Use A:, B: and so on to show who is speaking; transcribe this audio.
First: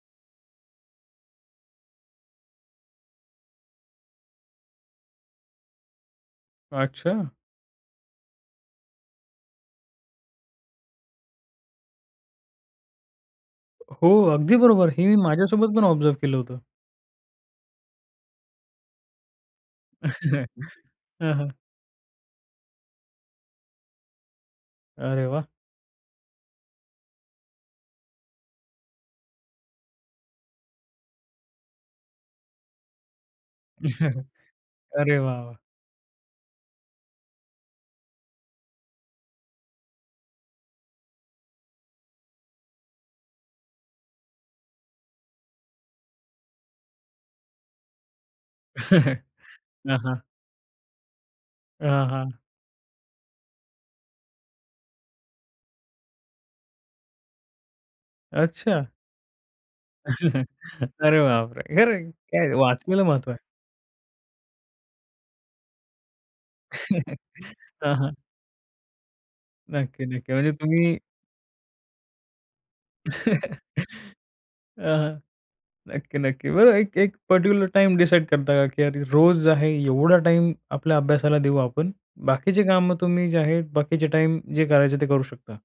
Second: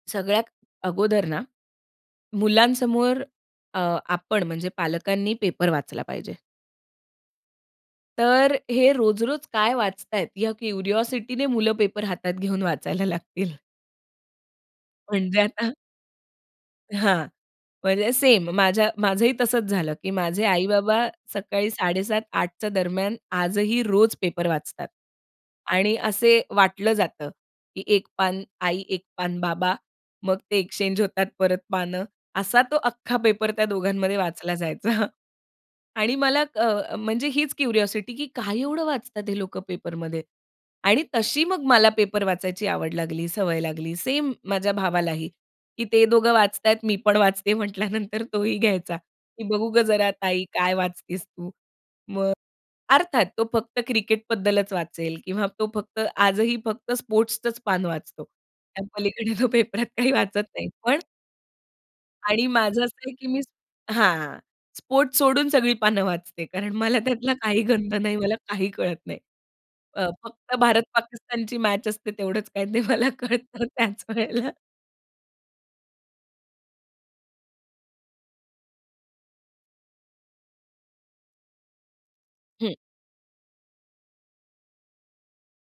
A: सगळ्यात अगोदर ना, मुलांसमोर अ, आपण म्हणजे पालकांनी पेपर वाचला पाहिजे.
B: अच्छा.
A: तर हे रोज-रोज काय वाचत आहेत, ह्या क्युरिओसिटीने मुलं पेपर हातात घेऊन वाचायला लागतील.
B: हो. अगदी बरोबर. हे मी
A: म्हणजे आता
B: माझ्यासोबत पण ऑब्झर्व्ह केलं होतं.
A: हां. म्हणजे सेम माझ्या माझंही तसंच झालं, की माझे आई-बाबा
B: हां, हां.
A: सकाळी 7:30-8:00 च्या दरम्यान आजही रोज पेपर वाचतात.
B: अरे वाह!
A: आणि असे वाटलं जातं, की एक पान आई, एक पान बाबा. मग ते एक्सचेंज होतात परत पानं. असा तो अख्खा पेपर त्या दोघांमध्ये वाचला जायचा.
B: अरे वाह, वाह!
A: आणि मला अ, म्हणजे हीच क्युरिओसिटी की "काय एवढं वाचतात, हे लोकं पेपरमध्ये?" आणि तशी मग मला पेपर वाचायची आवड लागली सवय लागली. सेम माझ्या भावालाही, की ते दोघं वाचत आहेत मी पण वाचते म्हंटल्यानंतर तोही घ्यायचा, की "बघू गं,
B: हां,
A: जरा
B: हां.
A: ताई काय वाचतेस तू?"
B: हां, हां.
A: मग अर्थात तो फक्त क्रिकेट बद्दलच वाचेल किंवा तो फक्त आजही फक्त स्पोर्ट्सचंच पान वाचतो
B: अच्छा.
A: त्यापलीकडे तो पेपरात काही वाचत नाही. पण
B: अरे बाप रे! खरं आहे
A: आणि
B: काय,
A: माझं असं
B: वाचनाला
A: आहे की
B: महत्व आहे.
A: मी हां. स्पोर्ट सोडून सगळी पानं वाचते. कारण मला त्यातला काही गंध
B: हां, हां.
A: नाही. मला काही कळत नाही.
B: नक्की,
A: अ,
B: नक्की. म्हणजे
A: फक्त भारत
B: तुम्ही
A: पाकिस्तानची मॅच असते, तेवढंच काही ते मला
B: अ,
A: कळतं त्याच वेळेला.
B: हां. नक्की, नक्की. बरोबर, एक एक पार्टिक्युलर टाईम डिसाईड करता का, की रोज आहे एवढा टाईम आपल्या अभ्यासाला देऊ आपण, बाकीची
A: हं.
B: कामं तुम्ही जे आहे बाकीचे टाईम जे करायचं, ते करू शकता.